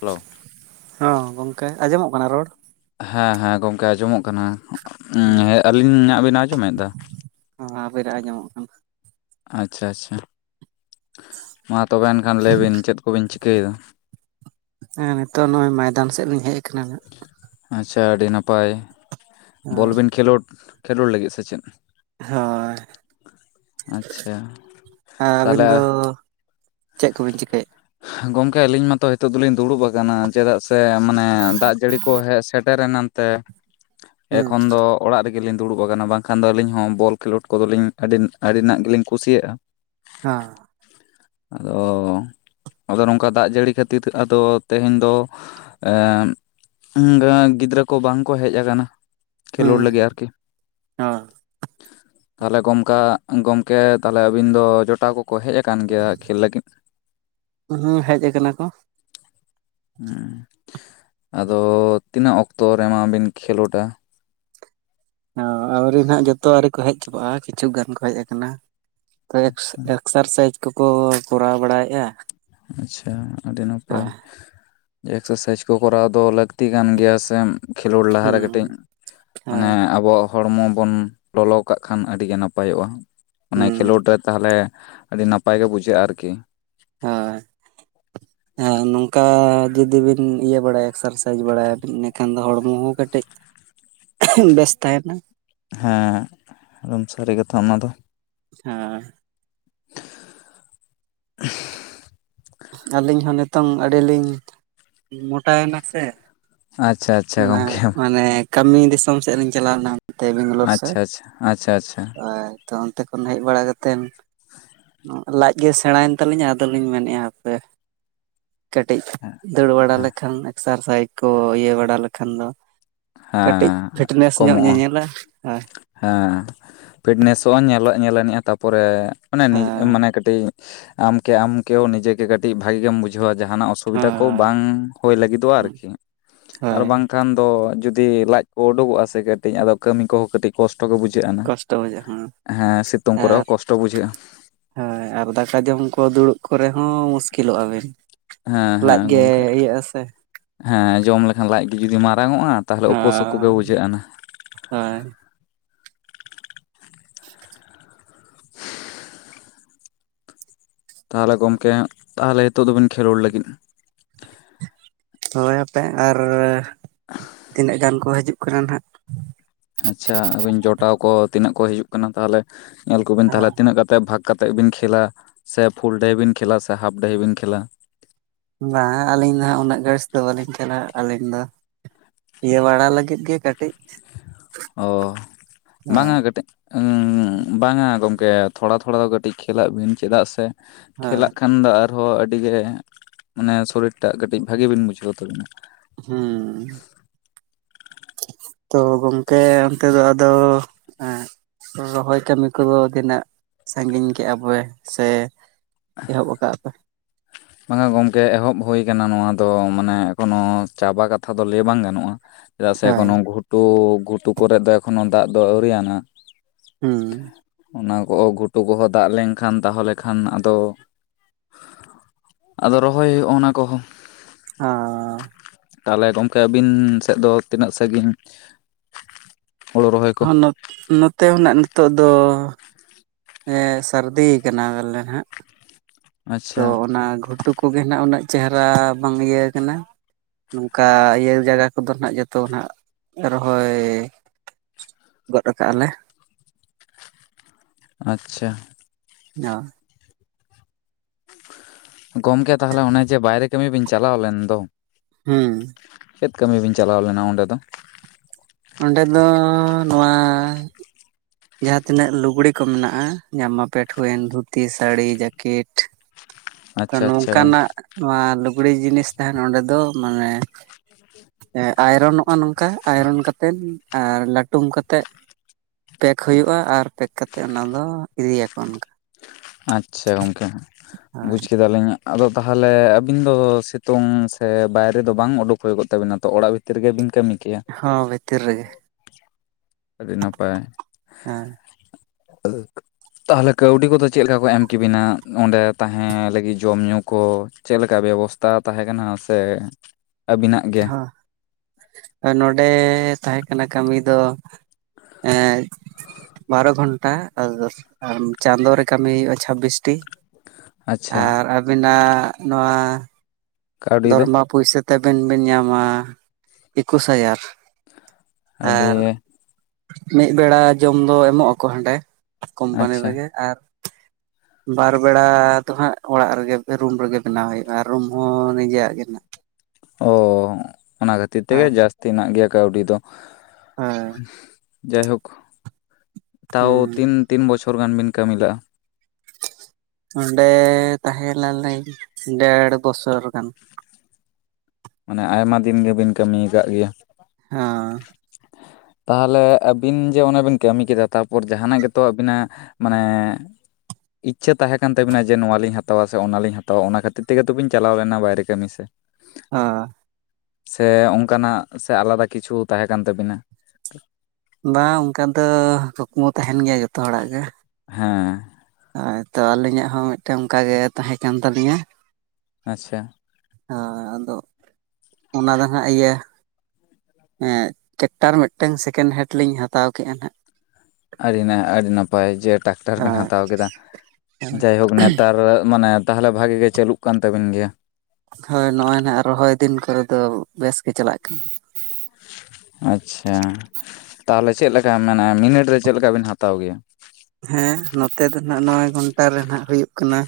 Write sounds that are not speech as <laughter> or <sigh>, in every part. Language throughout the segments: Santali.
ᱦᱮᱞᱳ᱾ ᱦᱚᱸ ᱜᱚᱝᱠᱮ ᱟᱸᱡᱚᱢᱚᱜ ᱠᱟᱱᱟ ᱨᱚᱲ? ᱦᱮᱸ ᱦᱮᱸ ᱜᱚᱝᱠᱮ ᱟᱸᱡᱚᱢᱚᱜ ᱠᱟᱱᱟ᱾ ᱮᱸ ᱦᱚᱸ ᱟᱹᱞᱤᱧᱟᱜ ᱵᱤᱱ ᱟᱸᱡᱚᱢᱮᱫᱟ? ᱦᱚᱸ ᱟᱵᱤᱱᱟᱜ ᱟᱡᱚᱢᱚᱜ ᱠᱟᱱᱟ᱾ ᱟᱪᱪᱷᱟ ᱟᱪᱪᱷᱟ, ᱢᱟ ᱛᱚᱵᱮ ᱮᱱᱠᱷᱟᱱ ᱞᱟᱹᱭ ᱵᱤᱱ ᱪᱮᱫ ᱠᱚᱵᱤᱱ ᱪᱤᱠᱟᱹᱭᱮᱫᱟ? ᱦᱮᱸ ᱱᱤᱛᱳᱜ ᱱᱚᱜᱼᱚᱭ ᱢᱚᱭᱫᱟᱱ ᱥᱮᱫ ᱞᱤᱧ ᱦᱮᱡ ᱠᱟᱱᱟ ᱱᱟᱦᱟᱜ᱾ ᱟᱪᱷᱟ ᱟᱹᱰᱤ ᱱᱟᱯᱟᱭ᱾ ᱵᱚᱞ ᱦᱮᱸ ᱵᱤᱱ ᱠᱷᱮᱞᱳᱰ ᱠᱷᱮᱞᱳᱰ ᱞᱟᱹᱜᱤᱫ ᱥᱮ ᱪᱮᱫ? ᱦᱳᱭ ᱟᱪᱪᱷᱟ ᱟ ᱟᱹᱵᱤᱱ ᱛᱟᱦᱚᱞᱮ ᱫᱚ ᱪᱮᱫ ᱠᱚᱵᱤᱱ ᱪᱤᱠᱟᱹᱭᱮᱫ ᱜᱚᱢᱠᱮ ᱟᱹᱞᱤᱧ ᱢᱟᱛᱚ ᱦᱤᱛᱳᱜ ᱫᱚᱞᱤᱧ ᱫᱩᱲᱩᱵ ᱟᱠᱟᱱᱟ ᱪᱮᱫᱟᱜ ᱥᱮ ᱢᱟᱱᱮ ᱫᱟᱜ ᱡᱟᱹᱲᱤ ᱠᱚ ᱦᱮᱡ ᱥᱮᱴ ᱨᱮᱱ ᱦᱟᱱᱛᱮ, ᱦᱩᱸ ᱮᱠᱷᱚᱱ ᱫᱚ ᱚᱲᱟᱜ ᱨᱮᱜᱮᱞᱤᱧ ᱫᱩᱲᱩᱵ ᱟᱠᱟᱱᱟ ᱵᱟᱝᱠᱷᱟᱱ ᱫᱚ ᱟᱹᱞᱤᱧ ᱦᱚᱸ ᱵᱚᱞ ᱠᱷᱮᱞᱳᱰ ᱠᱚᱫᱚ ᱞᱤᱧ ᱟᱹᱰᱤ ᱟᱹᱰᱤᱱᱟᱜ ᱜᱮᱞᱤᱧ ᱠᱩᱥᱤᱭᱟᱜᱼᱟ᱾ <inaudible> ᱦᱟᱸ᱾ ᱟᱫᱚ ᱟᱫᱚ ᱱᱚᱝᱠᱟ ᱫᱟᱜ ᱡᱟᱹᱲᱤ ᱠᱷᱟᱹᱛᱤᱨ ᱟᱫᱚ ᱛᱮᱦᱮᱧ ᱫᱚ ᱮᱸ ᱦᱩᱸ ᱜᱟ ᱜᱤᱫᱽᱨᱟᱹ ᱠᱚ ᱵᱟᱝ ᱠᱚ ᱦᱮᱡ ᱟᱠᱟᱱᱟ ᱠᱷᱮᱞᱳᱰ ᱦᱩᱸ ᱞᱟᱹᱜᱤᱫ ᱟᱨᱠᱤ ᱦᱳᱭ <inaudible> ᱛᱟᱦᱚᱞᱮ ᱜᱚᱢᱠᱟ ᱜᱚᱢᱠᱮ ᱛᱟᱦᱚᱞᱮ ᱟᱹᱵᱤᱱ ᱫᱚ ᱡᱚᱴᱟᱣ ᱠᱚᱠᱚ ᱦᱮᱡ ᱟᱠᱟᱱ ᱜᱮᱭᱟ ᱠᱷᱮᱞ ᱞᱟᱹᱜᱤᱫ? ᱦᱩᱸ ᱦᱮᱡ ᱟᱠᱟᱱᱟ ᱠᱚ᱾ ᱦᱩᱸ ᱟᱫᱚ ᱛᱤᱱᱟᱹᱜ ᱚᱠᱛᱚ ᱨᱮᱢᱟ ᱵᱤᱱ ᱠᱷᱮᱞᱳᱰᱟ? ᱚ ᱟᱹᱣᱨᱤ ᱱᱟᱦᱟᱜ ᱡᱚᱛᱚ ᱟᱹᱣᱨᱤ ᱠᱚ ᱦᱮᱡ ᱪᱟᱵᱟᱜᱼᱟ ᱠᱤᱪᱷᱩ ᱜᱟᱱ ᱠᱚ ᱦᱮᱡ ᱟᱠᱟᱱᱟ ᱟᱪᱪᱷᱟ <inaudible> ᱮᱠᱥᱟᱨᱥᱟᱭᱤᱡᱽ ᱠᱚᱠᱚ ᱠᱚᱨᱟᱣ ᱵᱟᱲᱟᱭᱮᱜᱼᱟ᱾ ᱟᱪᱪᱷᱟ ᱟᱹᱰᱤ ᱱᱟᱯᱟᱭ᱾ ᱮᱠᱥᱟᱨᱥᱟᱭᱤᱡ ᱠᱚ ᱠᱚᱨᱟᱣ ᱫᱚ ᱞᱟᱹᱠᱛᱤ ᱠᱟᱱ ᱜᱮᱭᱟ ᱥᱮ ᱠᱷᱮᱞᱳᱰ ᱞᱟᱦᱟ ᱨᱮ ᱦᱩᱸ ᱠᱟᱹᱴᱤᱡ ᱢᱟᱱᱮ ᱦᱳᱭ ᱟᱵᱚ ᱦᱚᱲᱢᱚ ᱵᱚᱱ ᱞᱚᱞᱚ ᱠᱟᱜ ᱠᱷᱟᱱ ᱟᱹᱰᱤ ᱜᱮ ᱱᱟᱯᱟᱭᱚᱜᱼᱟ ᱚᱱᱮ ᱦᱩᱸ ᱠᱷᱮᱞᱳᱰ ᱨᱮ ᱛᱟᱦᱚᱞᱮ ᱟᱹᱰᱤ ᱱᱟᱯᱟᱭ ᱜᱮ ᱵᱩᱡᱷᱟᱹᱜᱼᱟ ᱟᱨᱠᱤ ᱦᱳᱭ <inaudible> ᱱᱚᱝᱠᱟ ᱡᱩᱫᱤ ᱵᱤᱱ ᱤᱭᱟᱹ ᱵᱟᱲᱟᱭᱟ ᱮᱠᱥᱟᱨᱥᱟᱭᱤᱡᱽ ᱵᱟᱲᱟᱭᱟᱵᱤᱱ ᱤᱱᱟᱹᱠᱷᱟᱱ ᱫᱚ ᱦᱚᱲᱢᱚ ᱦᱚᱸ ᱠᱟᱹᱴᱤᱡ ᱵᱮᱥ ᱛᱟᱦᱮᱱᱟ, ᱦᱮᱸ ᱮᱠᱫᱚᱢ ᱥᱟᱹᱨᱤ ᱠᱟᱛᱷᱟ ᱚᱱᱟ ᱫᱚ᱾ ᱦᱮᱸ᱾ ᱟᱹᱞᱤᱧ ᱦᱚᱸ ᱱᱤᱛᱚᱝ ᱟᱹᱰᱤ ᱞᱤᱧ ᱢᱚᱴᱟᱭᱮᱱᱟ ᱥᱮ᱾ ᱟᱪᱪᱷᱟ ᱟᱪᱪᱷᱟ ᱜᱚᱢᱠᱮ ᱢᱟᱱᱮ ᱠᱟᱹᱢᱤ ᱫᱤᱥᱚᱢ ᱥᱮᱫ ᱞᱤᱧ ᱪᱟᱞᱟᱣ ᱞᱮᱱᱟ, ᱱᱚᱱᱛᱮ ᱵᱮᱝᱜᱞᱳᱨ ᱥᱮᱫ ᱟᱪᱪᱷᱟ ᱟᱪᱪᱷᱟ ᱟᱪᱪᱷᱟ ᱟᱪᱪᱷᱟ ᱦᱳᱭᱛᱚ ᱚᱱᱛᱮ ᱠᱷᱚᱱ ᱦᱮᱡ ᱵᱟᱲᱟ ᱠᱟᱛᱮᱱ ᱞᱟᱡ ᱜᱮ ᱥᱮᱬᱟᱭᱮᱱ ᱛᱟᱹᱞᱤᱧᱼᱟ ᱟᱫᱚᱞᱤᱧ ᱢᱮᱱᱮᱫᱼᱟ ᱦᱟᱯᱮ ᱠᱟᱹᱴᱤᱡ ᱫᱟᱹᱲ ᱵᱟᱲᱟ ᱞᱮᱠᱷᱟᱱ ᱮᱠᱥᱟᱨᱥᱟᱭᱤᱡᱽ ᱠᱚ ᱤᱭᱟᱹ ᱵᱟᱲᱟ ᱞᱮᱠᱷᱟᱱ ᱫᱚ ᱠᱟᱹᱴᱤᱡ ᱦᱮᱸ ᱯᱷᱤᱴᱱᱮᱥ ᱧᱚᱜ ᱠᱚᱢᱚᱜᱼᱟ ᱧᱮᱧᱮᱞᱟ ᱟᱨ ᱦᱮᱸ ᱯᱷᱤᱴᱱᱮᱥᱚᱜᱼᱟ᱾ ᱦᱚᱸ ᱧᱮᱞᱚᱜ ᱧᱮᱞ ᱟᱹᱱᱤᱡᱼᱟ ᱛᱟᱨᱯᱚᱨᱮ ᱚᱱᱮ ᱱᱤ ᱢᱟᱱᱮ ᱠᱟᱹᱴᱤᱡ ᱟᱢ ᱠᱮ ᱟᱢ ᱠᱮ ᱱᱤᱡᱮ ᱠᱮ ᱠᱟᱹᱴᱤᱡ ᱵᱷᱟᱜᱤ ᱜᱮᱢ ᱵᱩᱡᱷᱟᱹᱣᱟ ᱡᱟᱦᱟᱱᱟᱜ ᱚᱥᱩ ᱥᱩᱵᱤᱫᱟ ᱠᱚ ᱦᱳᱭ ᱵᱟᱝ ᱦᱳᱭ, ᱞᱟᱹᱜᱤᱫᱚᱜᱼᱟ᱾ ᱦᱳᱭ ᱟᱨᱠᱤ ᱟᱨ ᱦᱳᱭ ᱵᱟᱝ ᱠᱷᱟᱱ ᱫᱚ ᱡᱩᱫᱤ ᱞᱟᱡ ᱠᱚ ᱩᱰᱩᱠᱚᱜᱼᱟ᱾ ᱥᱮ ᱠᱟᱹᱴᱤᱡ ᱟᱫᱚ ᱠᱟᱹᱢᱤ ᱠᱚᱦᱚᱸ ᱠᱟᱹᱴᱤᱡ ᱠᱚᱥᱴᱚ ᱜᱮ ᱵᱩᱡᱷᱟᱹᱜᱼᱟ᱾ ᱱᱟᱜ ᱠᱚᱥᱴᱚ ᱵᱩᱡᱷᱟᱹᱜᱼᱟ ᱦᱮᱸ ᱥᱤᱛᱩᱝ ᱠᱚᱨᱮ ᱦᱚᱸ ᱟᱨ ᱠᱚᱥᱴᱚ ᱵᱩᱡᱷᱟᱹᱜᱼᱟ᱾ ᱦᱳᱭ ᱟᱨ ᱫᱟᱠᱟ ᱡᱚᱢ ᱠᱚ ᱫᱩᱲᱩᱵ ᱠᱚᱨᱮ ᱦᱚᱸ ᱢᱩᱥᱠᱤ ᱞᱚᱜᱼᱟ᱾ ᱵᱮᱱ ᱦᱮᱸ ᱞᱟᱡ ᱦᱮᱸ ᱜᱮ ᱜᱚᱢᱠᱮ ᱤᱭᱟᱹᱜᱼᱟ ᱥᱮ ᱦᱮᱸ ᱡᱚᱢ ᱞᱮᱠᱷᱟᱱ ᱞᱟᱡ ᱜᱮ ᱡᱩᱫᱤ ᱢᱟᱨᱟᱝ ᱚᱜᱼᱟ ᱛᱟᱦᱚᱞᱮ ᱩᱠᱩ ᱥᱩᱠᱩ ᱜᱮ ᱵᱩᱡᱷᱟᱹᱜᱼᱟ ᱱᱟ᱾ ᱚᱻᱦᱳᱭ᱾ ᱛᱟᱦᱚᱞᱮ ᱜᱚᱢᱠᱮ ᱛᱟᱦᱚᱞᱮ ᱱᱤᱛᱚᱜ ᱫᱚᱵᱤᱱ ᱠᱷᱮᱞᱳᱰ ᱞᱟᱹᱜᱤᱫ ᱦᱚᱭ ᱟᱯᱮ ᱟᱨᱻ ᱛᱤᱱᱟᱹᱜ ᱜᱟᱱ ᱠᱚ ᱦᱤᱡᱩᱜ ᱠᱟᱱᱟ ᱱᱟᱦᱟᱜ ᱟᱪᱪᱷᱟ ᱟᱹᱵᱤᱱ, ᱡᱚᱴᱟᱣ ᱠᱚ ᱛᱤᱱᱟᱹᱜ ᱠᱚ ᱦᱤᱡᱩᱜ ᱠᱟᱱᱟ ᱛᱟᱦᱚᱞᱮ ᱧᱮᱞ ᱠᱚᱵᱤᱱ ᱛᱟᱦᱚᱞᱮ ᱛᱤᱱᱟᱹᱜ ᱠᱟ ᱵᱷᱟᱜ ᱠᱟᱛᱮᱜ ᱵᱤᱱ ᱠᱷᱮᱞᱟ ᱥᱮ ᱯᱷᱩᱞ ᱴᱟᱭ ᱵᱤᱱ ᱠᱷᱮᱞᱟ ᱥᱮ ᱦᱟᱯᱴᱟᱭ ᱵᱤᱱ ᱠᱷᱮᱞᱟ ᱵᱟᱝ ᱟᱹᱞᱤᱧ ᱫᱚ ᱦᱟᱸᱜ ᱩᱱᱟᱹᱜ ᱜᱮᱥ ᱫᱚ ᱵᱟᱹᱞᱤᱧ ᱠᱷᱮᱞᱟ ᱟᱹᱞᱤᱧ ᱫᱚ ᱤᱭᱟᱹ ᱵᱟᱲᱟ ᱞᱟᱹᱜᱤᱫ ᱜᱮ ᱠᱟᱹᱴᱤᱡ ᱚ ᱵᱟᱝᱟ ᱦᱳᱭ ᱠᱟᱹᱴᱤᱡ ᱟᱸᱸᱵᱟᱝᱟ ᱜᱚᱢᱠᱮ ᱛᱷᱚᱲᱟ ᱛᱷᱚᱲᱟ ᱫᱚ ᱠᱟᱹᱴᱤᱡ ᱠᱷᱮᱞᱟᱜ ᱵᱤᱱ ᱪᱮᱫᱟᱜ ᱥᱮ ᱦᱳᱭ ᱠᱷᱮᱞᱟᱜ ᱠᱷᱟᱱ ᱫᱚ ᱟᱨ <unintelligible> ᱦᱚᱸ ᱟᱹᱰᱤ ᱜᱮ ᱢᱟᱱᱮ ᱥᱚᱨᱤᱨ ᱴᱟᱜ ᱠᱟᱹᱴᱤᱡ ᱵᱷᱟᱜᱤ ᱵᱤᱱ ᱵᱩᱡᱷᱟᱹᱣ ᱛᱚᱨᱟ ᱦᱩᱸ ᱛᱚ ᱜᱚᱝᱠᱮ ᱚᱱᱛᱮ ᱫᱚ ᱟᱫᱚ ᱦᱮᱸ ᱨᱚᱦᱚᱭ ᱠᱟᱹᱢᱤ ᱠᱚᱫᱚ ᱛᱤᱱᱟᱹᱜ ᱥᱟᱺᱜᱤᱧ ᱠᱮᱜᱼᱟ ᱯᱮ ᱥᱮ ᱮᱦᱚᱵ ᱠᱟᱜᱼᱟ ᱯᱮ ᱵᱟᱝᱟ ᱜᱚᱝᱠᱮ ᱮᱦᱚᱵ ᱦᱩᱭ ᱠᱟᱱᱟ᱾ ᱱᱚᱣᱟ ᱫᱚ ᱢᱟᱱᱮ ᱮᱱᱳ ᱪᱟᱵᱟ ᱠᱟᱛᱷᱟ ᱫᱚ ᱞᱟᱹᱭ ᱵᱟᱝ ᱜᱟᱱᱚᱜᱼᱟ᱾ ᱪᱮᱫᱟᱜ ᱥᱮ ᱦᱳᱭ ᱮᱠᱷᱱᱳ ᱜᱷᱩᱴᱩ ᱜᱷᱩᱴᱩ ᱠᱚᱨᱮ ᱫᱚ ᱮᱠᱷᱚᱱᱳ ᱫᱟᱜ ᱫᱚ ᱟᱹᱣᱨᱤᱟᱱᱟ ᱦᱩᱸ ᱚᱱᱟ ᱠᱚᱸ ᱜᱷᱩᱴᱩ ᱠᱚᱦᱚᱸ ᱫᱟᱜ ᱞᱮᱱᱠᱷᱟᱱ ᱛᱟᱦᱚᱞᱮ ᱠᱷᱟᱱ ᱟᱫᱚ ᱟᱫᱚ ᱨᱚᱦᱚᱭ ᱦᱩᱭᱩᱜᱼᱟ᱾ ᱚᱱᱟ ᱠᱚᱦᱚᱸ ᱟᱸᱸ ᱛᱟᱦᱚᱞᱮ ᱜᱚᱢᱠᱮ ᱟᱹᱵᱤᱱ ᱥᱮᱜ ᱫᱚ ᱛᱤᱱᱟᱹᱜ ᱥᱟᱺᱜᱤᱧ? ᱦᱳᱲᱳ ᱨᱚᱦᱚᱭ ᱠᱚ <unintelligible> ᱱᱚᱛᱮ ᱦᱚᱸᱱᱟᱜ ᱱᱤᱛᱚᱜ ᱫᱚ ᱮ ᱥᱟᱹᱨᱫᱤ ᱠᱟᱱᱟ ᱵᱟᱞᱮ ᱱᱟᱦᱟᱜ᱾ ᱛᱚ ᱟᱪᱪᱷᱟ ᱚᱱᱟ ᱜᱷᱩᱴᱩ ᱠᱚᱜᱮ ᱦᱟᱸᱜ ᱩᱱᱟᱹᱜ ᱪᱮᱦᱨᱟ ᱵᱟᱝ ᱤᱭᱟᱹ ᱠᱟᱱᱟ᱾ ᱱᱚᱝᱠᱟ ᱤᱭᱟᱹ ᱡᱟᱭᱜᱟ ᱠᱚᱫᱚ ᱦᱟᱸᱜ ᱡᱚᱛᱚ ᱦᱟᱸᱜ ᱨᱚᱦᱚᱭ ᱜᱚᱫ ᱠᱟᱜᱼᱟ ᱞᱮ, ᱟᱪᱪᱷᱟ᱾ ᱚᱻ ᱜᱚᱢᱠᱮ ᱛᱟᱦᱚᱞᱮ ᱚᱱᱮ ᱡᱮ ᱵᱟᱭᱨᱮ ᱠᱟᱹᱢᱤ ᱵᱤᱱ ᱪᱟᱞᱟᱣ ᱞᱮᱱ ᱫᱚ, ᱦᱩᱸ ᱪᱮᱫ ᱠᱟᱹᱢᱤᱵᱤᱱ ᱪᱟᱞᱟᱣ ᱞᱮᱱᱟ ᱚᱸᱰᱮ ᱫᱚ? ᱚᱸᱰᱮ ᱫᱚ ᱱᱚᱣᱟᱻ ᱡᱟᱦᱟᱸ ᱛᱤᱱᱟᱹᱜ ᱞᱩᱜᱽᱲᱤ ᱠᱚ ᱢᱮᱱᱟᱜᱼᱟ, ᱡᱟᱢᱟ ᱯᱮᱴ ᱦᱩᱭᱮᱱ ᱫᱷᱩᱛᱤ ᱥᱟᱹᱲᱤ ᱡᱟᱱᱮᱴ, ᱛᱚ ᱟᱪᱪᱷᱟ ᱟᱪᱪᱷᱟ ᱜᱚᱢ ᱱᱚᱝᱠᱟᱱᱟᱜ ᱱᱚᱣᱟ ᱞᱩᱜᱽᱲᱤᱡ ᱡᱤᱱᱤᱥ ᱛᱟᱦᱮᱱ ᱚᱸᱰᱮ ᱫᱚ ᱢᱟᱱᱮ ᱦᱮᱸ ᱟᱭᱨᱚᱱᱚᱜᱼᱟ ᱱᱚᱝᱠᱟ ᱟᱭᱨᱚᱱ ᱠᱟᱛᱮᱫ ᱟᱨ ᱞᱟᱹᱴᱩᱢ ᱠᱟᱛᱮᱜ, ᱯᱮᱠ ᱦᱩᱭᱩᱜᱼᱟ ᱟᱨ ᱯᱮᱠ ᱠᱟᱛᱮᱜ ᱚᱱᱟ ᱫᱚ ᱤᱫᱤᱭᱟᱠᱚ ᱚᱱᱠᱟ, ᱟᱪᱪᱷᱟ, ᱜᱚᱝᱠᱮ ᱦᱚᱸ ᱦᱳᱭ ᱵᱩᱡᱽ ᱠᱮᱫᱟᱞᱤᱧ, ᱟᱫᱚ ᱛᱟᱦᱚᱞᱮ ᱟᱹᱵᱤᱱ ᱫᱚ ᱥᱤᱛᱩᱝ ᱥᱮ ᱵᱟᱭᱨᱮ ᱫᱚ ᱵᱟᱝ ᱩᱰᱩᱠ ᱦᱩᱭ ᱠᱚᱜ ᱛᱟᱹᱵᱤᱱᱟ ᱛᱚ ᱚᱲᱟᱜ ᱵᱷᱤᱛ ᱵᱷᱤᱛ ᱨᱮᱜᱮᱵᱤᱱ ᱠᱟᱹᱢᱤ ᱠᱮᱭᱟ? ᱦᱚᱸ ᱵᱷᱤᱛᱤᱨ ᱨᱮᱜᱮ, ᱟᱹᱰᱤ ᱱᱟᱯᱟᱭ, ᱦᱮᱸ <unintelligible> ᱛᱟᱦᱚᱞᱮ ᱠᱟᱹᱣᱰᱤ ᱠᱚᱫᱚ ᱪᱮᱫ ᱞᱮᱠᱟ ᱠᱚ ᱮᱢ ᱠᱮᱵᱤᱱᱟ, ᱚᱸᱰᱮ ᱛᱟᱦᱮᱸ ᱞᱟᱹᱜᱤᱫ ᱡᱚᱢ ᱧᱩ ᱠᱚ? ᱪᱮᱫ ᱞᱮᱠᱟ ᱵᱮᱵᱚᱥᱛᱟ ᱛᱟᱦᱮᱸ ᱠᱟᱱᱟ ᱥᱮ? ᱟᱹᱵᱤᱱᱟᱜ ᱜᱮ ᱦᱚᱸ ᱱᱚᱰᱮ ᱛᱟᱦᱮᱸ ᱠᱟᱱᱟ ᱠᱟᱹᱢᱤ ᱫᱚ, ᱮ <unintelligible> ᱵᱟᱨᱚ ᱜᱷᱚᱱᱴᱟ ᱟᱨ ᱫᱚᱥ ᱪᱟᱸᱫᱳ ᱨᱮ ᱠᱟᱹᱢᱤ ᱦᱩᱭᱩᱜᱼᱟ ᱪᱷᱟᱵᱵᱤᱥᱴᱤ, ᱟᱪᱪᱷᱟ ᱟᱨ ᱟᱹᱵᱤᱱᱟᱜ ᱱᱚᱣᱟ, ᱠᱟᱹᱣᱰᱤ ᱫᱚ ᱫᱚᱨᱢᱟ ᱯᱩᱭᱥᱟᱹ ᱛᱮᱟᱵᱤᱱ ᱵᱤᱱ ᱧᱟᱢᱟ ᱮᱠᱩᱥ ᱦᱟᱡᱟᱨ, ᱟᱼᱢᱮ ᱟᱨ ᱢᱤᱫ ᱵᱮᱲᱟ ᱡᱚᱢ ᱫᱚ ᱮᱢᱚᱜ ᱟᱠᱚ ᱦᱟᱸᱰᱮ ᱠᱳᱢᱯᱟᱱᱤ ᱟᱪᱪᱷᱟ ᱨᱮᱜᱮ ᱟᱨ, ᱵᱟᱨ ᱵᱮᱲᱟ ᱫᱚ ᱦᱟᱸᱜ ᱚᱲᱟᱜ ᱨᱮᱜᱮ, ᱨᱩᱢ ᱨᱮᱜᱮ ᱵᱮᱱᱟᱣ ᱦᱩᱭᱩᱜᱼᱟ᱾ ᱟᱨ ᱨᱩᱢ ᱦᱚᱸ ᱱᱤᱡᱮᱨᱟᱜ ᱜᱮ ᱦᱟᱸᱜ, ᱚ ᱚᱱᱟ ᱠᱷᱟᱹᱛᱤᱨ ᱛᱮᱜᱮ ᱦᱳᱭ ᱡᱟᱹᱥᱛᱤ ᱧᱟᱜ ᱜᱮᱭᱟ ᱠᱟᱹᱣᱰᱤ ᱫᱚ᱾ ᱦᱳᱭ ᱡᱟᱭᱦᱳᱠ, ᱛᱟᱣ ᱦᱩᱸ ᱛᱤᱱ ᱛᱤᱱ ᱵᱚᱪᱷᱚᱨ ᱜᱟᱱ ᱵᱤᱱ ᱠᱟᱹᱢᱤ ᱞᱟᱜᱼᱟ? ᱚᱸᱰᱮ ᱛᱟᱦᱮᱸ ᱞᱮᱱᱟᱞᱤᱧ ᱰᱮᱲ ᱵᱚᱪᱷᱚᱨ ᱜᱟᱱ᱾ ᱢᱟᱱᱮ ᱟᱭᱢᱟ ᱫᱤᱱ ᱜᱮᱵᱤᱱ ᱠᱟᱹᱢᱤ ᱟᱠᱟᱜ ᱜᱮᱭᱟ᱾ ᱦᱮᱸᱻ ᱛᱟᱦᱚᱞᱮ ᱟᱹᱵᱤᱱ ᱡᱮ ᱚᱱᱟ ᱵᱤᱱ ᱠᱟᱹᱢᱤ ᱠᱮᱫᱟ, ᱛᱟᱨᱯᱚᱨ ᱡᱟᱦᱟᱱᱟᱜ ᱜᱮᱛᱚ ᱟᱹᱵᱤᱱᱟᱜ ᱢᱟᱱᱮ, ᱤᱪᱪᱷᱟᱹ ᱛᱟᱦᱮᱸ ᱠᱟᱱ ᱛᱟᱹᱵᱤᱱᱟ ᱡᱮ ᱱᱚᱣᱟ ᱞᱤᱧ ᱦᱟᱛᱟᱣᱟ ᱥᱮ ᱚᱱᱟᱞᱤᱧ ᱦᱟᱛᱟᱣᱟ, ᱚᱱᱟ ᱠᱷᱟᱹᱛᱤᱨ ᱛᱮᱜᱮ ᱛᱚᱵᱤᱱ ᱪᱟᱞᱟᱣ ᱞᱮᱱᱟ ᱵᱟᱭᱨᱮ ᱠᱟᱹᱢᱤ ᱥᱮᱫ, <inaudible> ᱟᱻ ᱥᱮ ᱚᱱᱠᱟᱱᱟᱜ ᱥᱮ ᱟᱞᱟᱫᱟ ᱠᱤᱪᱷᱩ ᱛᱟᱦᱮᱸ ᱠᱟᱱ ᱛᱟᱹᱵᱤᱱᱟ? <inaudible> ᱵᱟᱝ ᱚᱱᱠᱟ ᱫᱚ ᱠᱩᱠᱢᱩ ᱛᱟᱦᱮᱱ ᱜᱮᱭᱟ ᱡᱷᱚᱛᱚ ᱦᱚᱲᱟᱜ ᱜᱮ᱾ ᱦᱮᱸ ᱦᱳᱭᱛᱚ ᱟᱹᱞᱤᱧᱟᱜ ᱦᱚᱸ ᱢᱤᱫᱴᱮᱱ ᱚᱱᱠᱟᱜ ᱜᱮ, ᱛᱟᱦᱮᱸ ᱠᱟᱱ ᱛᱟᱹᱟᱞᱤᱧᱟ᱾ ᱟᱪᱪᱷᱟ ᱦᱚᱸ ᱟᱫᱚ, ᱚᱱᱟ ᱫᱚ ᱦᱟᱸᱜ ᱤᱭᱟᱹ ᱦᱮᱸ ᱪᱮᱠᱴᱟᱨ ᱢᱤᱫᱴᱟᱝ, ᱥᱮᱠᱮᱱᱰ ᱦᱮᱱᱰ ᱞᱤᱧ ᱦᱟᱛᱟᱣ ᱠᱮᱫᱼᱟ ᱾ᱱᱟᱜ ᱟᱹᱰᱤᱱᱟ ᱟᱹᱰᱤ ᱱᱟᱯᱟᱭ, ᱡᱮ ᱴᱟᱠᱴᱟᱨ ᱵᱤᱱ ᱦᱟᱛᱟᱣ ᱠᱮᱫᱟ᱾ ᱦᱳᱭ ᱡᱟᱭᱦᱳᱠ ᱱᱮᱛᱟᱨ ᱢᱟᱱᱮ ᱛᱟᱦᱚᱞᱮ ᱵᱷᱽᱟᱜᱮ ᱜᱮ ᱪᱟᱹᱞᱩᱜ ᱠᱟᱱ ᱛᱟᱵᱤᱱ ᱜᱮᱭᱟ? ᱦᱳᱭ ᱱᱚᱜᱼᱚᱭ ᱱᱟᱦᱟᱜ ᱨᱚᱦᱚᱭ ᱫᱤᱱ ᱠᱚᱨᱮ ᱫᱚ, ᱵᱮᱥ ᱜᱮ ᱪᱟᱞᱟᱜ ᱠᱟᱱᱟ᱾ ᱟᱪᱪᱷᱟ ᱛᱟᱦᱚᱞᱮ ᱪᱮᱫ ᱞᱮᱠᱟ᱾ ᱢᱮᱱᱟ ᱢᱤᱱᱤᱴ ᱨᱮ ᱪᱮᱫᱞᱮᱠᱟ ᱵᱤᱱ ᱦᱟᱛᱟᱣ ᱜᱮᱭᱟ᱾ ᱦᱮᱸ ᱱᱚᱛᱮ ᱫᱚ ᱱᱟᱜ ᱱᱚᱭ‌‌ ᱜᱷᱚᱱᱴᱟ ᱨᱮᱱᱟᱜ ᱦᱩᱭᱩᱼᱜ ᱠᱟᱱᱟ᱾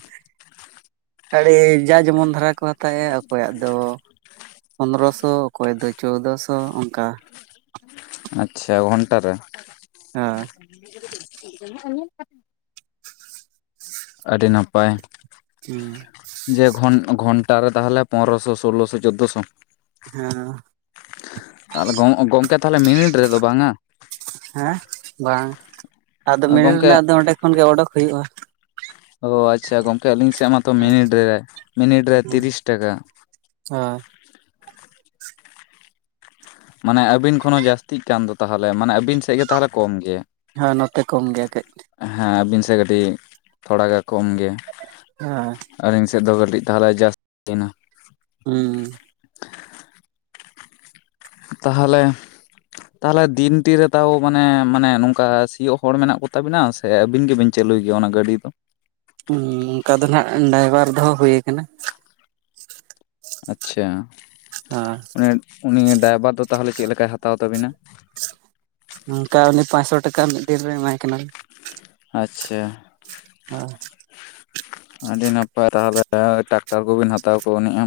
ᱟᱹᱰᱤ ᱡᱟ ᱡᱮᱢᱚᱱ ᱫᱷᱽᱟᱨᱟ ᱠᱚ ᱦᱟᱛᱟᱭᱼᱟ᱾ ᱚᱠᱚᱭᱟᱜ ᱫᱚ ᱯᱚᱱᱨᱚ ᱥᱚ, ᱚᱠᱚᱭ ᱫᱚ ᱪᱳᱫᱚ ᱥᱚ ᱚᱱᱠᱟ᱾ ᱟᱪᱪᱷᱟ ᱜᱷᱚᱱᱴᱟ ᱨᱮ? ᱦᱚᱭ ᱾ <unintelligible> ᱟᱹᱰᱤ ᱱᱟᱯᱟᱭ᱾ ᱦᱮᱸ ᱡᱮ ᱜᱷᱳᱱ, ᱜᱷᱚᱱᱴᱟ ᱨᱮ ᱛᱟᱦᱚᱞᱮ, ᱯᱚᱱᱮᱨᱚᱥᱚ ᱥᱳᱞᱳ ᱥᱚ ᱪᱳᱫᱽᱫᱳ ᱥᱚ᱾ ᱦᱮᱸ ᱦᱮᱸ ᱛᱟᱦᱚᱞᱮ ᱜᱚᱝᱠᱮ ᱛᱟᱦᱚᱞᱮ ᱢᱤᱱᱤᱴ ᱨᱮᱫᱚ ᱵᱟᱝᱟ? ᱦᱮᱸ, ᱵᱟᱝ, ᱟᱫᱚ ᱢᱤᱱᱤᱴ ᱜᱚᱝᱠᱮ ᱨᱮᱱᱟᱜ ᱫᱚ ᱚᱸᱰᱮ ᱠᱷᱚᱱ ᱜᱮ ᱚᱰᱩᱠ ᱦᱩᱭᱩᱜᱼᱟ᱾ ᱚ ᱟᱪᱪᱷᱟ ᱜᱚᱝᱠᱮ ᱟᱹᱞᱤᱧ ᱥᱮᱫ ᱢᱟᱛᱚ ᱢᱤᱱᱤᱴ ᱨᱮ, ᱢᱤᱱᱤᱴ ᱨᱮ ᱛᱤᱨᱤᱥ ᱴᱟᱠᱟ᱾ ᱦᱳᱭ ᱢᱟᱱᱮ ᱟᱹᱵᱤᱱ ᱠᱷᱚᱱ ᱦᱚᱸ ᱡᱟᱹᱥᱛᱤᱜ ᱠᱟᱱ ᱫᱚ ᱛᱟᱦᱚᱞᱮ, ᱢᱟᱱᱮ ᱟᱹᱵᱤᱱ ᱥᱮᱫ ᱜᱮ ᱛᱟᱦᱚᱞᱮ ᱠᱚᱢ ᱜᱮ? ᱦᱮᱸ ᱱᱚᱛᱮ ᱠᱚᱢ ᱜᱮᱭᱟ ᱠᱟᱹᱡ᱾ ᱦᱮᱸ ᱟᱹᱵᱤᱱ ᱥᱮᱫ ᱠᱟᱹᱴᱤᱡ ᱛᱷᱚᱲᱟ ᱜᱮ ᱠᱚᱢ ᱜᱮᱭᱟ᱾ ᱦᱮᱸ ᱟᱹᱞᱤᱧ ᱥᱮᱫ ᱫᱚ ᱠᱟᱹᱴᱤᱡ ᱛᱟᱦᱚᱞᱮ ᱡᱟᱹᱥᱛᱤᱭᱮᱱᱟ᱾ ᱦᱩᱸ ᱛᱟᱦᱚᱞᱮ ᱛᱟᱦᱚᱞᱮ ᱫᱤᱱ ᱴᱤ ᱨᱮ ᱛᱟᱣᱚᱜ, ᱢᱟᱱᱮ- ᱢᱟᱱᱮ ᱱᱚᱝᱠᱟ ᱥᱤᱭᱳᱜ ᱦᱚᱲ ᱢᱮᱱᱟᱜ ᱠᱚ ᱛᱟᱵᱤᱱᱟ᱾ ᱥᱮ ᱟᱹᱵᱤᱱ ᱜᱮᱵᱮᱱ ᱪᱟᱹᱞᱩᱭ ᱜᱮᱭᱟ, ᱚᱱᱟ ᱜᱟᱹᱰᱤ ᱫᱚ? ᱦᱩᱸ ᱚᱱᱠᱟ ᱫᱚ ᱱᱟᱜ, ᱰᱟᱭᱵᱟᱨ ᱫᱚᱦᱚᱸ ᱦᱩᱭ ᱟᱠᱟᱱᱟ᱾ ᱟᱪᱪᱷᱟ ᱦᱟᱸ ᱢᱟᱱᱮ ᱩᱱᱤ ᱰᱟᱭᱵᱷᱟᱨ ᱫᱚ ᱛᱟᱦᱚᱞᱮ, ᱪᱮᱫ ᱞᱮᱠᱟᱭ ᱦᱟᱛᱟᱣ ᱛᱟᱵᱤᱱᱟ᱾ ᱱᱚᱝᱠᱟ ᱩᱱᱤ ᱯᱟᱸᱪᱥᱚ ᱴᱟᱠᱟ ᱢᱤᱫ ᱫᱤᱱ ᱨᱮ ᱮᱢᱟᱭ ᱠᱟᱱᱟ ᱞᱮ᱾ ᱟᱪᱪᱷᱟ ᱦᱚᱭ ᱟᱹᱰᱤ ᱱᱟᱯᱟᱭ ᱛᱟᱦᱚᱞᱮ, ᱴᱟᱠᱴᱟᱨ ᱠᱚᱵᱤᱱ ᱦᱟᱛᱟᱣ ᱠᱟᱣ ᱱᱤᱡ-ᱟ᱾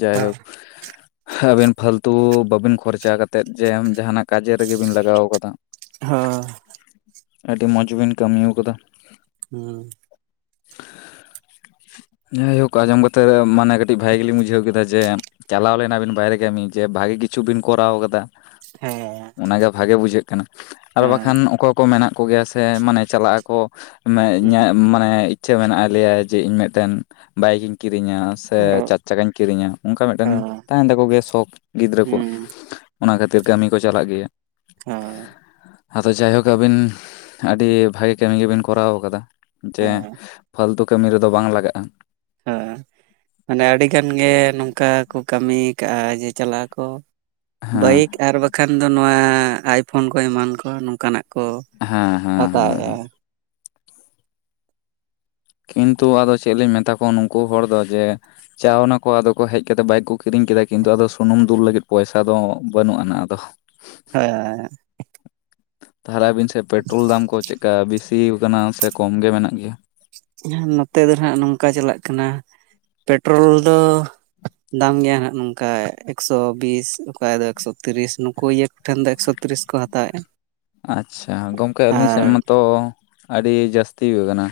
ᱡᱟᱭᱦᱳᱠ <inaudible> ᱟᱹᱵᱤᱱ ᱯᱷᱟᱞᱛᱩ ᱵᱟᱹᱵᱤᱱ ᱠᱷᱚᱨᱪᱟ ᱠᱟᱛᱮᱫ, ᱡᱮ ᱡᱟᱦᱟᱱᱟᱜ ᱠᱟᱡᱮ ᱨᱮᱜᱮ ᱵᱤᱱ ᱞᱟᱜᱟᱣ ᱟᱠᱟᱫᱟ᱾ ᱦᱳᱭ ᱟᱹᱰᱤ ᱢᱚᱡᱽ ᱵᱤᱱ ᱠᱟᱹᱢᱤ ᱟᱠᱟᱫᱟ᱾ ᱦᱩᱸ <inaudible> ᱡᱟᱭᱦᱳᱠ ᱟᱸᱡᱚᱢ ᱠᱟᱛᱮ ᱢᱟᱱᱮ ᱠᱟᱹᱴᱤᱡ ᱵᱷᱟᱜᱮ ᱜᱮᱞᱤᱧ ᱵᱩᱡᱷᱟᱹᱣ ᱠᱮᱫᱟ ᱡᱮ ᱪᱟᱞᱟᱣ ᱞᱮᱱᱟ ᱵᱤᱱ ᱵᱟᱭᱨᱮ ᱠᱟᱹᱢᱤ ᱡᱮ ᱵᱷᱟᱜᱤ ᱠᱤᱪᱷᱩ ᱵᱤᱱ ᱠᱚᱨᱟᱣ ᱠᱟᱫᱟ ᱦᱮᱸ ᱚᱱᱟᱜᱮ ᱵᱷᱟᱜᱮ ᱵᱩᱡᱷᱟᱹᱜ ᱠᱟᱱᱟ ᱟᱨ ᱦᱮᱸ ᱵᱟᱠᱷᱟᱱ ᱚᱠᱚᱭ ᱠᱚ ᱢᱮᱱᱟᱜ ᱠᱚᱜᱮᱭᱟ ᱥᱮ ᱢᱟᱱᱮ ᱪᱟᱞᱟᱜ ᱟᱠᱚ ᱢᱟᱱᱮ ᱦᱩᱸ ᱤᱧᱟᱹᱜ ᱢᱟᱱᱮ ᱤᱪᱪᱷᱟᱹ ᱢᱮᱱᱟᱜ-ᱟ ᱞᱮᱭᱟᱭ ᱡᱮ ᱤᱧ ᱢᱮᱫᱴᱮᱱ ᱵᱟᱭᱤᱠ ᱤᱧ ᱠᱤᱨᱤᱧᱟ ᱥᱮ ᱟᱨᱚ ᱪᱟᱨ ᱪᱟᱠᱟᱧ ᱠᱤᱨᱤᱧᱟ ᱚᱱᱠᱟ ᱢᱤᱫᱴᱟᱝ ᱥᱚᱠ ᱦᱚᱸ ᱛᱟᱸᱦᱮᱱ ᱛᱟᱠᱚ ᱜᱮᱭᱟ ᱜᱤᱫᱽᱨᱟᱹ ᱠᱚᱣᱟᱜ ᱦᱩᱸ ᱚᱱᱟ ᱠᱷᱟᱹᱛᱤᱨ ᱠᱟᱹᱢᱤ ᱠᱚ ᱪᱟᱞᱟᱜ ᱜᱮᱭᱟ ᱦᱩᱸ ᱟᱫᱚ ᱡᱟᱭᱦᱳᱠ ᱟᱹᱵᱤᱱ ᱟᱹᱰᱤ ᱵᱷᱟᱜᱮ ᱠᱟᱹᱢᱤ ᱜᱮᱵᱤᱱ ᱠᱚᱨᱟᱣ ᱠᱟᱫᱟ ᱡᱮ ᱦᱮᱸ ᱯᱷᱟᱹᱞᱛᱩ ᱠᱟᱹᱢᱤ ᱨᱮᱫᱚ ᱵᱟᱝ ᱞᱟᱜᱟᱜᱼᱟ ᱦᱳᱭ ᱢᱟᱱᱮ ᱟᱹᱰᱤ ᱜᱟᱱ ᱜᱮ ᱱᱚᱝᱠᱟ ᱠᱚ ᱠᱟᱹᱢᱤ ᱠᱟᱜᱼᱟ ᱡᱮ ᱪᱟᱞᱟᱜ ᱟᱠᱚ ᱵᱟᱭᱤᱠ ᱟᱨ ᱵᱟᱠᱷᱟᱱ ᱫᱚ ᱱᱚᱣᱟ ᱟᱭᱯᱷᱳᱱ ᱠᱚ ᱮᱢᱟᱱ ᱠᱚ ᱱᱚᱝᱠᱟ ᱱᱟᱜ ᱠᱚ ᱦᱮᱸ ᱦᱮᱸ ᱦᱮᱸ ᱦᱟᱛᱟᱣᱮᱫᱼᱟ ᱦᱮᱸ ᱠᱤᱱᱛᱩ ᱟᱫᱚ ᱪᱮᱫ ᱞᱤᱧ ᱢᱮᱛᱟ ᱠᱚᱣᱟ ᱱᱩᱝᱠᱩ ᱦᱚᱲ ᱫᱚ ᱡᱮ ᱪᱟᱣ ᱱᱟᱠᱚ ᱟᱫᱚ ᱠᱚ ᱦᱮᱡ ᱠᱟᱛᱮ ᱵᱟᱭᱤᱠ ᱠᱚ ᱠᱤᱨᱤᱧ ᱠᱮᱫᱟ ᱠᱤᱱᱛᱩ ᱟᱫᱚ ᱥᱩᱱᱩᱢ ᱫᱩᱞ ᱞᱟᱹᱜᱤᱫ ᱯᱚᱭᱥᱟ ᱫᱚ ᱵᱟᱹᱱᱩᱜ ᱟᱱᱟ ᱟᱫᱚ ᱦᱮᱸ ᱦᱮᱸ ᱛᱟᱦᱟᱞᱮ ᱟᱵᱤᱱ ᱥᱮᱫ ᱯᱮᱴᱨᱳᱞ ᱫᱟᱢ ᱠᱚ ᱪᱮᱫ ᱞᱮᱠᱟ ᱵᱤᱥᱤᱭ ᱠᱟᱱᱟ ᱥᱮ ᱠᱚᱢ ᱜᱮ ᱢᱮᱱᱟᱜ ᱜᱮᱭᱟ? ᱱᱚᱛᱮ ᱫᱚ ᱱᱟᱸᱜ ᱱᱚᱝᱠᱟ ᱪᱟᱞᱟᱜ ᱠᱟᱱᱟ ᱯᱮᱴᱨᱳᱞ ᱫᱚ ᱫᱟᱢ ᱜᱮᱭᱟ ᱱᱟᱜ ᱱᱚᱝᱠᱟ ᱮᱠᱥᱚ ᱵᱤᱥ ᱠᱷᱟᱭ ᱫᱚ ᱮᱠᱥᱚ ᱛᱤᱨᱤᱥ ᱱᱩᱠᱩ ᱤᱭᱟᱹ ᱠᱚᱴᱷᱮᱱ ᱫᱚ ᱮᱠᱥᱳ ᱛᱤᱨᱤᱥ ᱠᱚ ᱦᱟᱛᱟᱣᱮᱜᱼᱟ ᱟᱪᱪᱷᱟ ᱜᱚᱝᱠᱮ ᱟᱹᱞᱤᱧ ᱥᱮᱫ ᱢᱟᱛᱚ ᱟᱹᱰᱤ ᱡᱟᱹᱥᱛᱤ ᱠᱟᱱᱟ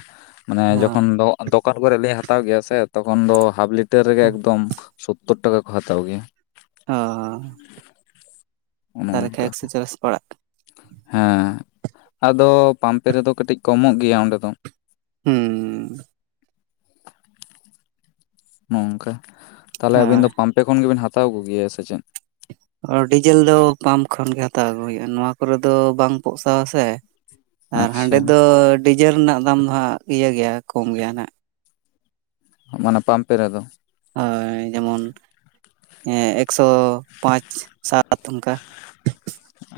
ᱢᱟᱱᱮ ᱚ ᱡᱚᱠᱷᱚᱱ ᱫᱚᱠᱟᱱ ᱠᱚᱨᱮ ᱞᱤᱧ ᱦᱟᱛᱟᱣ ᱜᱮᱭᱟ ᱥᱮ ᱛᱚᱠᱷᱚᱱ ᱫᱚ ᱦᱟᱯ ᱞᱤᱴᱟᱨ ᱨᱮᱜᱮ ᱮᱠᱫᱚᱢ ᱥᱳᱛᱳᱨ ᱴᱟᱠᱟ ᱠᱚ ᱦᱟᱛᱟᱣ ᱜᱮᱭᱟ ᱟᱻᱻᱻ ᱚᱱᱮ ᱛᱟᱦᱚᱞᱮ ᱠᱷᱟᱭ ᱚᱱᱠᱟ ᱮᱠᱥᱚ ᱪᱟᱞᱞᱤᱥ ᱯᱟᱲᱟᱜ ᱦᱮᱸ ᱟᱫᱚ ᱯᱟᱢᱯᱮ ᱨᱮᱫᱚ ᱠᱟᱹᱴᱤᱡ ᱠᱚᱢᱚᱜ ᱜᱮᱭᱟ ᱚᱸᱰᱮ ᱫᱚ ᱦᱩᱸ ᱱᱚᱝᱠᱟ ᱛᱟᱞᱮ ᱟᱹᱵᱤᱱ ᱫᱚ ᱯᱟᱢᱯᱮ ᱠᱷᱚᱱ ᱜᱮᱵᱮᱱ ᱦᱟᱛᱟᱣ ᱠᱚᱜᱮᱭᱟ ᱥᱮ ᱪᱮᱫ? ᱟᱸᱰᱤ ᱡᱷᱟᱹᱞ ᱫᱚ ᱯᱟᱢᱯ ᱠᱷᱚᱱ ᱜᱮ ᱦᱟᱛᱟᱣ ᱟᱹᱜᱩ ᱦᱩᱭᱩᱜᱼᱟ ᱱᱚᱣᱟ ᱠᱚᱨᱮ ᱫᱚ ᱵᱟᱝ ᱯᱥᱟᱣᱼᱟ ᱥᱮ <inaudible> ᱟᱨ ᱦᱟᱸᱰᱮ ᱫᱚ ᱰᱤᱡᱮᱞ ᱨᱮᱱᱟᱜ ᱫᱟᱢ ᱫᱚ ᱦᱟᱸᱜ ᱤᱭᱟᱹ ᱜᱮᱭᱟ ᱠᱚᱢ ᱜᱮᱭᱟ ᱦᱟᱸᱜ ᱢᱟᱱᱮ ᱯᱟᱢᱯᱮ ᱨᱮᱫᱚ ᱦᱳᱭ ᱡᱮᱢᱚᱱ ᱮᱠᱥᱚ ᱯᱟᱸᱪ, ᱥᱟᱛ ᱟᱛ ᱚᱱᱠᱟ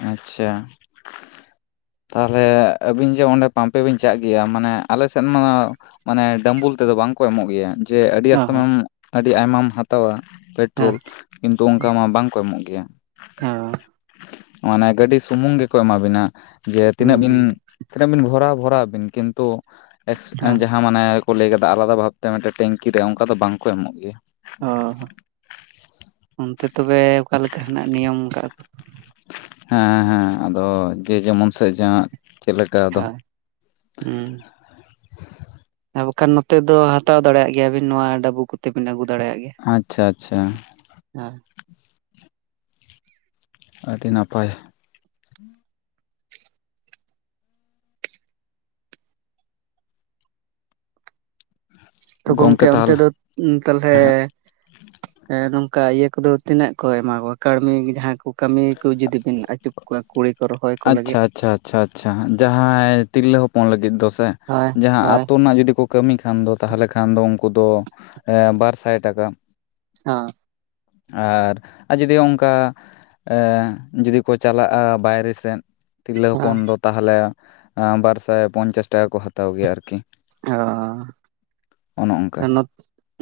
ᱟᱪᱪᱷᱟ ᱛᱟᱦᱟᱞᱮ ᱟᱹᱵᱤᱱ ᱡᱮ ᱚᱸᱰᱮ ᱯᱟᱢᱯᱮ ᱵᱤᱱ ᱪᱟᱜ ᱜᱮᱭᱟ ᱢᱟᱱᱮ ᱟᱞᱮ ᱥᱮᱫ ᱢᱟ ᱢᱟᱱᱮ ᱰᱟᱢᱵᱩᱞ ᱛᱮᱫᱚ ᱵᱟᱝᱠᱚ ᱮᱢᱚᱜ ᱜᱮᱭᱟ ᱡᱮ ᱟᱹᱰᱤ ᱚ ᱟᱥᱛᱢ ᱦᱚᱸ ᱟᱹᱰᱤ ᱟᱭᱢᱟᱢ ᱦᱟᱛᱟᱣᱟ ᱦᱮᱸ ᱯᱮᱴᱨᱳᱞ ᱠᱤᱱᱛᱩ ᱚᱱᱠᱟ ᱢᱟ ᱵᱟᱝᱠᱚ ᱮᱢᱚᱜ ᱜᱮᱭᱟ ᱦᱮᱸ ᱢᱟᱱᱮ ᱜᱟᱹᱰᱤ ᱥᱩᱢᱩᱝ ᱜᱮᱠᱚ ᱮᱢᱟ ᱵᱤᱱᱟ ᱡᱮ ᱛᱤᱱᱟᱹᱜ ᱦᱩᱸ ᱵᱤᱱ ᱦᱩᱸ ᱛᱤᱱᱟᱹᱜ ᱵᱤᱱ ᱵᱷᱚᱨᱟᱣᱟ ᱵᱷᱚᱨᱟᱣ ᱵᱤᱱ ᱠᱤᱱᱛᱩ ᱮᱠᱥ ᱦᱮᱸ ᱡᱟᱦᱟᱸ ᱢᱟᱱᱮ ᱠᱚ ᱞᱟᱹᱭ ᱠᱟᱫᱟ ᱟᱞᱟᱫᱟ ᱵᱷᱟᱵᱛᱮ ᱴᱮᱝᱠᱤ ᱨᱮᱫᱚ ᱚᱱᱠᱟ ᱫᱚ ᱵᱟᱝ ᱠᱚ ᱮᱢᱚᱜ ᱜᱮᱭᱟ ᱚ ᱚᱱᱛᱮ ᱛᱚᱵᱮ ᱚᱠᱟ ᱞᱮᱠᱟ ᱦᱮᱱᱟᱜ ᱱᱤᱭᱚᱢ ᱠᱟᱜ ᱟ? ᱦᱮᱸ ᱦᱮᱸ ᱟᱫᱚ ᱡᱮ ᱡᱮᱢᱚᱱ ᱥᱮᱫ ᱡᱟᱸᱦᱟ ᱛᱷᱟ ᱦᱩᱸ ᱦᱮ ᱵᱟᱠᱷᱟᱱ ᱱᱚᱛᱮ ᱫᱚ ᱦᱟᱛᱟᱣ ᱫᱟᱲᱮᱭᱟᱜ ᱜᱮᱭᱟᱵᱤᱱ ᱱᱚᱣᱟ ᱰᱟᱹᱵᱩ ᱠᱚᱛᱮ ᱵᱤᱱ ᱟᱹᱜᱩ ᱫᱟᱲᱮᱭᱟᱜ ᱜᱮᱭᱟ᱾ ᱟᱪᱪᱷᱟ ᱪᱷᱟ ᱪᱷᱟ᱾ ᱦᱮᱸ᱾ ᱟᱹᱰᱤ ᱱᱟᱯᱟᱭ᱾ ᱛᱚ ᱜᱚᱢᱠᱮ ᱜᱚᱝᱠᱮ ᱚᱱᱛᱮ ᱛᱟᱦᱚᱞᱮ ᱫᱚ ᱛᱟᱞᱦᱮ ᱮ ᱱᱚᱝᱠᱟ ᱤᱭᱟᱹ ᱠᱚᱫᱚ ᱛᱤᱱᱟᱹᱜ ᱠᱚ ᱮᱢᱟ ᱠᱚᱣᱟ ᱠᱟᱹᱲᱢᱤ ᱡᱟᱦᱟᱸ ᱠᱚ ᱠᱟᱹᱢᱤ ᱠᱩ ᱡᱩᱫᱤ ᱵᱤᱱ ᱟᱪᱩ ᱠᱚᱣᱟ ᱠᱩᱲᱤ ᱠᱚ ᱨᱚᱦᱚᱭ? ᱠᱚ ᱟᱪᱪᱷᱟ ᱞᱟᱹᱜᱤᱫ ᱟᱪᱪᱷᱟ ᱟᱪᱪᱷᱟ ᱡᱟᱦᱟᱸᱭ ᱛᱤᱨᱞᱟᱹ ᱦᱚᱯᱚᱱ ᱞᱟᱹᱜᱤᱫ ᱫᱚ ᱥᱮ? ᱦᱳᱭ ᱡᱟᱦᱟᱸ ᱦᱳᱭ ᱟᱹᱛᱳ ᱨᱮᱱᱟᱜ ᱡᱩᱫᱤ ᱠᱚ ᱠᱟᱹᱢᱤ ᱠᱷᱟᱱ ᱫᱚ ᱛᱟᱦᱚᱞᱮ ᱠᱷᱟᱱ ᱫᱚ ᱩᱱᱠᱩ ᱫᱚ ᱵᱟᱨ ᱥᱟᱭ ᱴᱟᱠᱟ, ᱟᱨ ᱟ ᱡᱩᱫᱤ ᱚᱱᱠᱟ ᱮ ᱡᱩᱫᱤ ᱠᱚ ᱪᱟᱞᱟᱜᱼᱟ ᱵᱟᱭᱨᱮ ᱥᱮ ᱥᱮᱫ ᱛᱤᱨᱞᱟᱹ ᱦᱚᱯᱚᱱ ᱫᱚ ᱛᱟᱦᱚᱞᱮ ᱵᱟᱨ ᱥᱟᱭ ᱯᱚᱧᱪᱟᱥ ᱴᱟᱠᱟ ᱠᱚ ᱦᱟᱛᱟᱣ ᱜᱮᱭᱟ ᱟᱨᱠᱤ᱾ ᱚ᱾ ᱚᱱᱚ ᱚᱱᱠᱟ᱾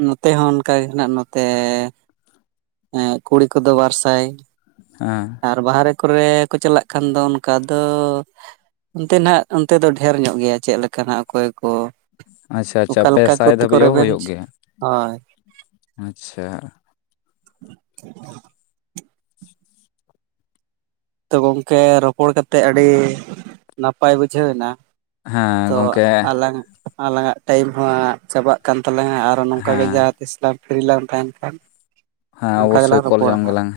ᱱᱚᱛᱮ ᱦᱚᱸ ᱚᱱᱠᱟᱜᱮ ᱦᱮᱸᱱᱟᱜ ᱱᱚᱛᱮ ᱠᱩᱲᱤ ᱠᱚᱫᱚ ᱵᱟᱨ ᱥᱟᱭ ᱦᱟᱸ᱾ ᱟᱨ ᱵᱟᱦᱟᱨᱮ ᱠᱚᱨᱮ ᱠᱚ ᱪᱟᱞᱟᱜ ᱠᱷᱟᱱ ᱫᱚ ᱚᱱᱠᱟ ᱫᱚ ᱚᱱᱛᱮ ᱱᱟᱸᱜ ᱚᱱᱛᱮ ᱫᱚ ᱰᱷᱮᱨ ᱧᱚᱜ ᱜᱮᱭᱟ ᱪᱮᱫ ᱞᱮᱠᱟ ᱱᱟᱜ ᱚᱠᱚᱭ ᱠᱚ ᱟᱪᱪᱷᱟ ᱟᱪᱪᱷᱟ ᱚᱠᱟ ᱯᱮ ᱞᱮᱠᱟ ᱥᱟᱭ ᱠᱚᱛᱮ ᱠᱚ ᱫᱷᱟᱹᱵᱤᱡ ᱦᱚᱸ ᱨᱮᱵᱮᱱ ᱦᱩᱭᱩᱜ ᱜᱮᱭᱟ ᱦᱳᱭ ᱟᱪᱪᱷᱟ᱾ <inaudible> ᱛᱚ ᱜᱚᱝᱠᱮ ᱨᱚᱯᱚᱲ ᱠᱟᱛᱮᱜ ᱟᱹᱰᱤ ᱱᱟᱯᱟᱭ ᱵᱩᱡᱷᱟᱹᱣ ᱮᱱᱟ, ᱦᱮᱸ ᱛᱚ ᱜᱚᱢᱠᱮ ᱦᱮᱸ ᱟᱞᱟᱝᱼᱟᱜ ᱟᱞᱟᱝᱼᱟᱜ ᱴᱟᱭᱤᱢ ᱦᱚᱸ ᱪᱟᱵᱟᱜ ᱠᱟᱱ ᱛᱟᱞᱟᱝ ᱟᱜ ᱟᱨᱚ ᱱᱚᱝᱠᱟᱜᱮ ᱡᱟᱦᱟᱸ ᱛᱤᱥ ᱞᱟᱝ ᱯᱷᱤᱨᱨᱤ ᱞᱟᱝ ᱛᱟᱦᱮᱸᱱ ᱠᱷᱟᱱ ᱦᱮᱸ ᱱᱚᱝᱠᱟ ᱚᱵᱚᱥᱥᱳᱭ ᱜᱮᱞᱟᱝ ᱠᱚᱞ ᱨᱚᱯᱚᱲᱟ ᱡᱚᱝ ᱦᱟᱸᱜ᱾ ᱜᱮᱞᱟᱝ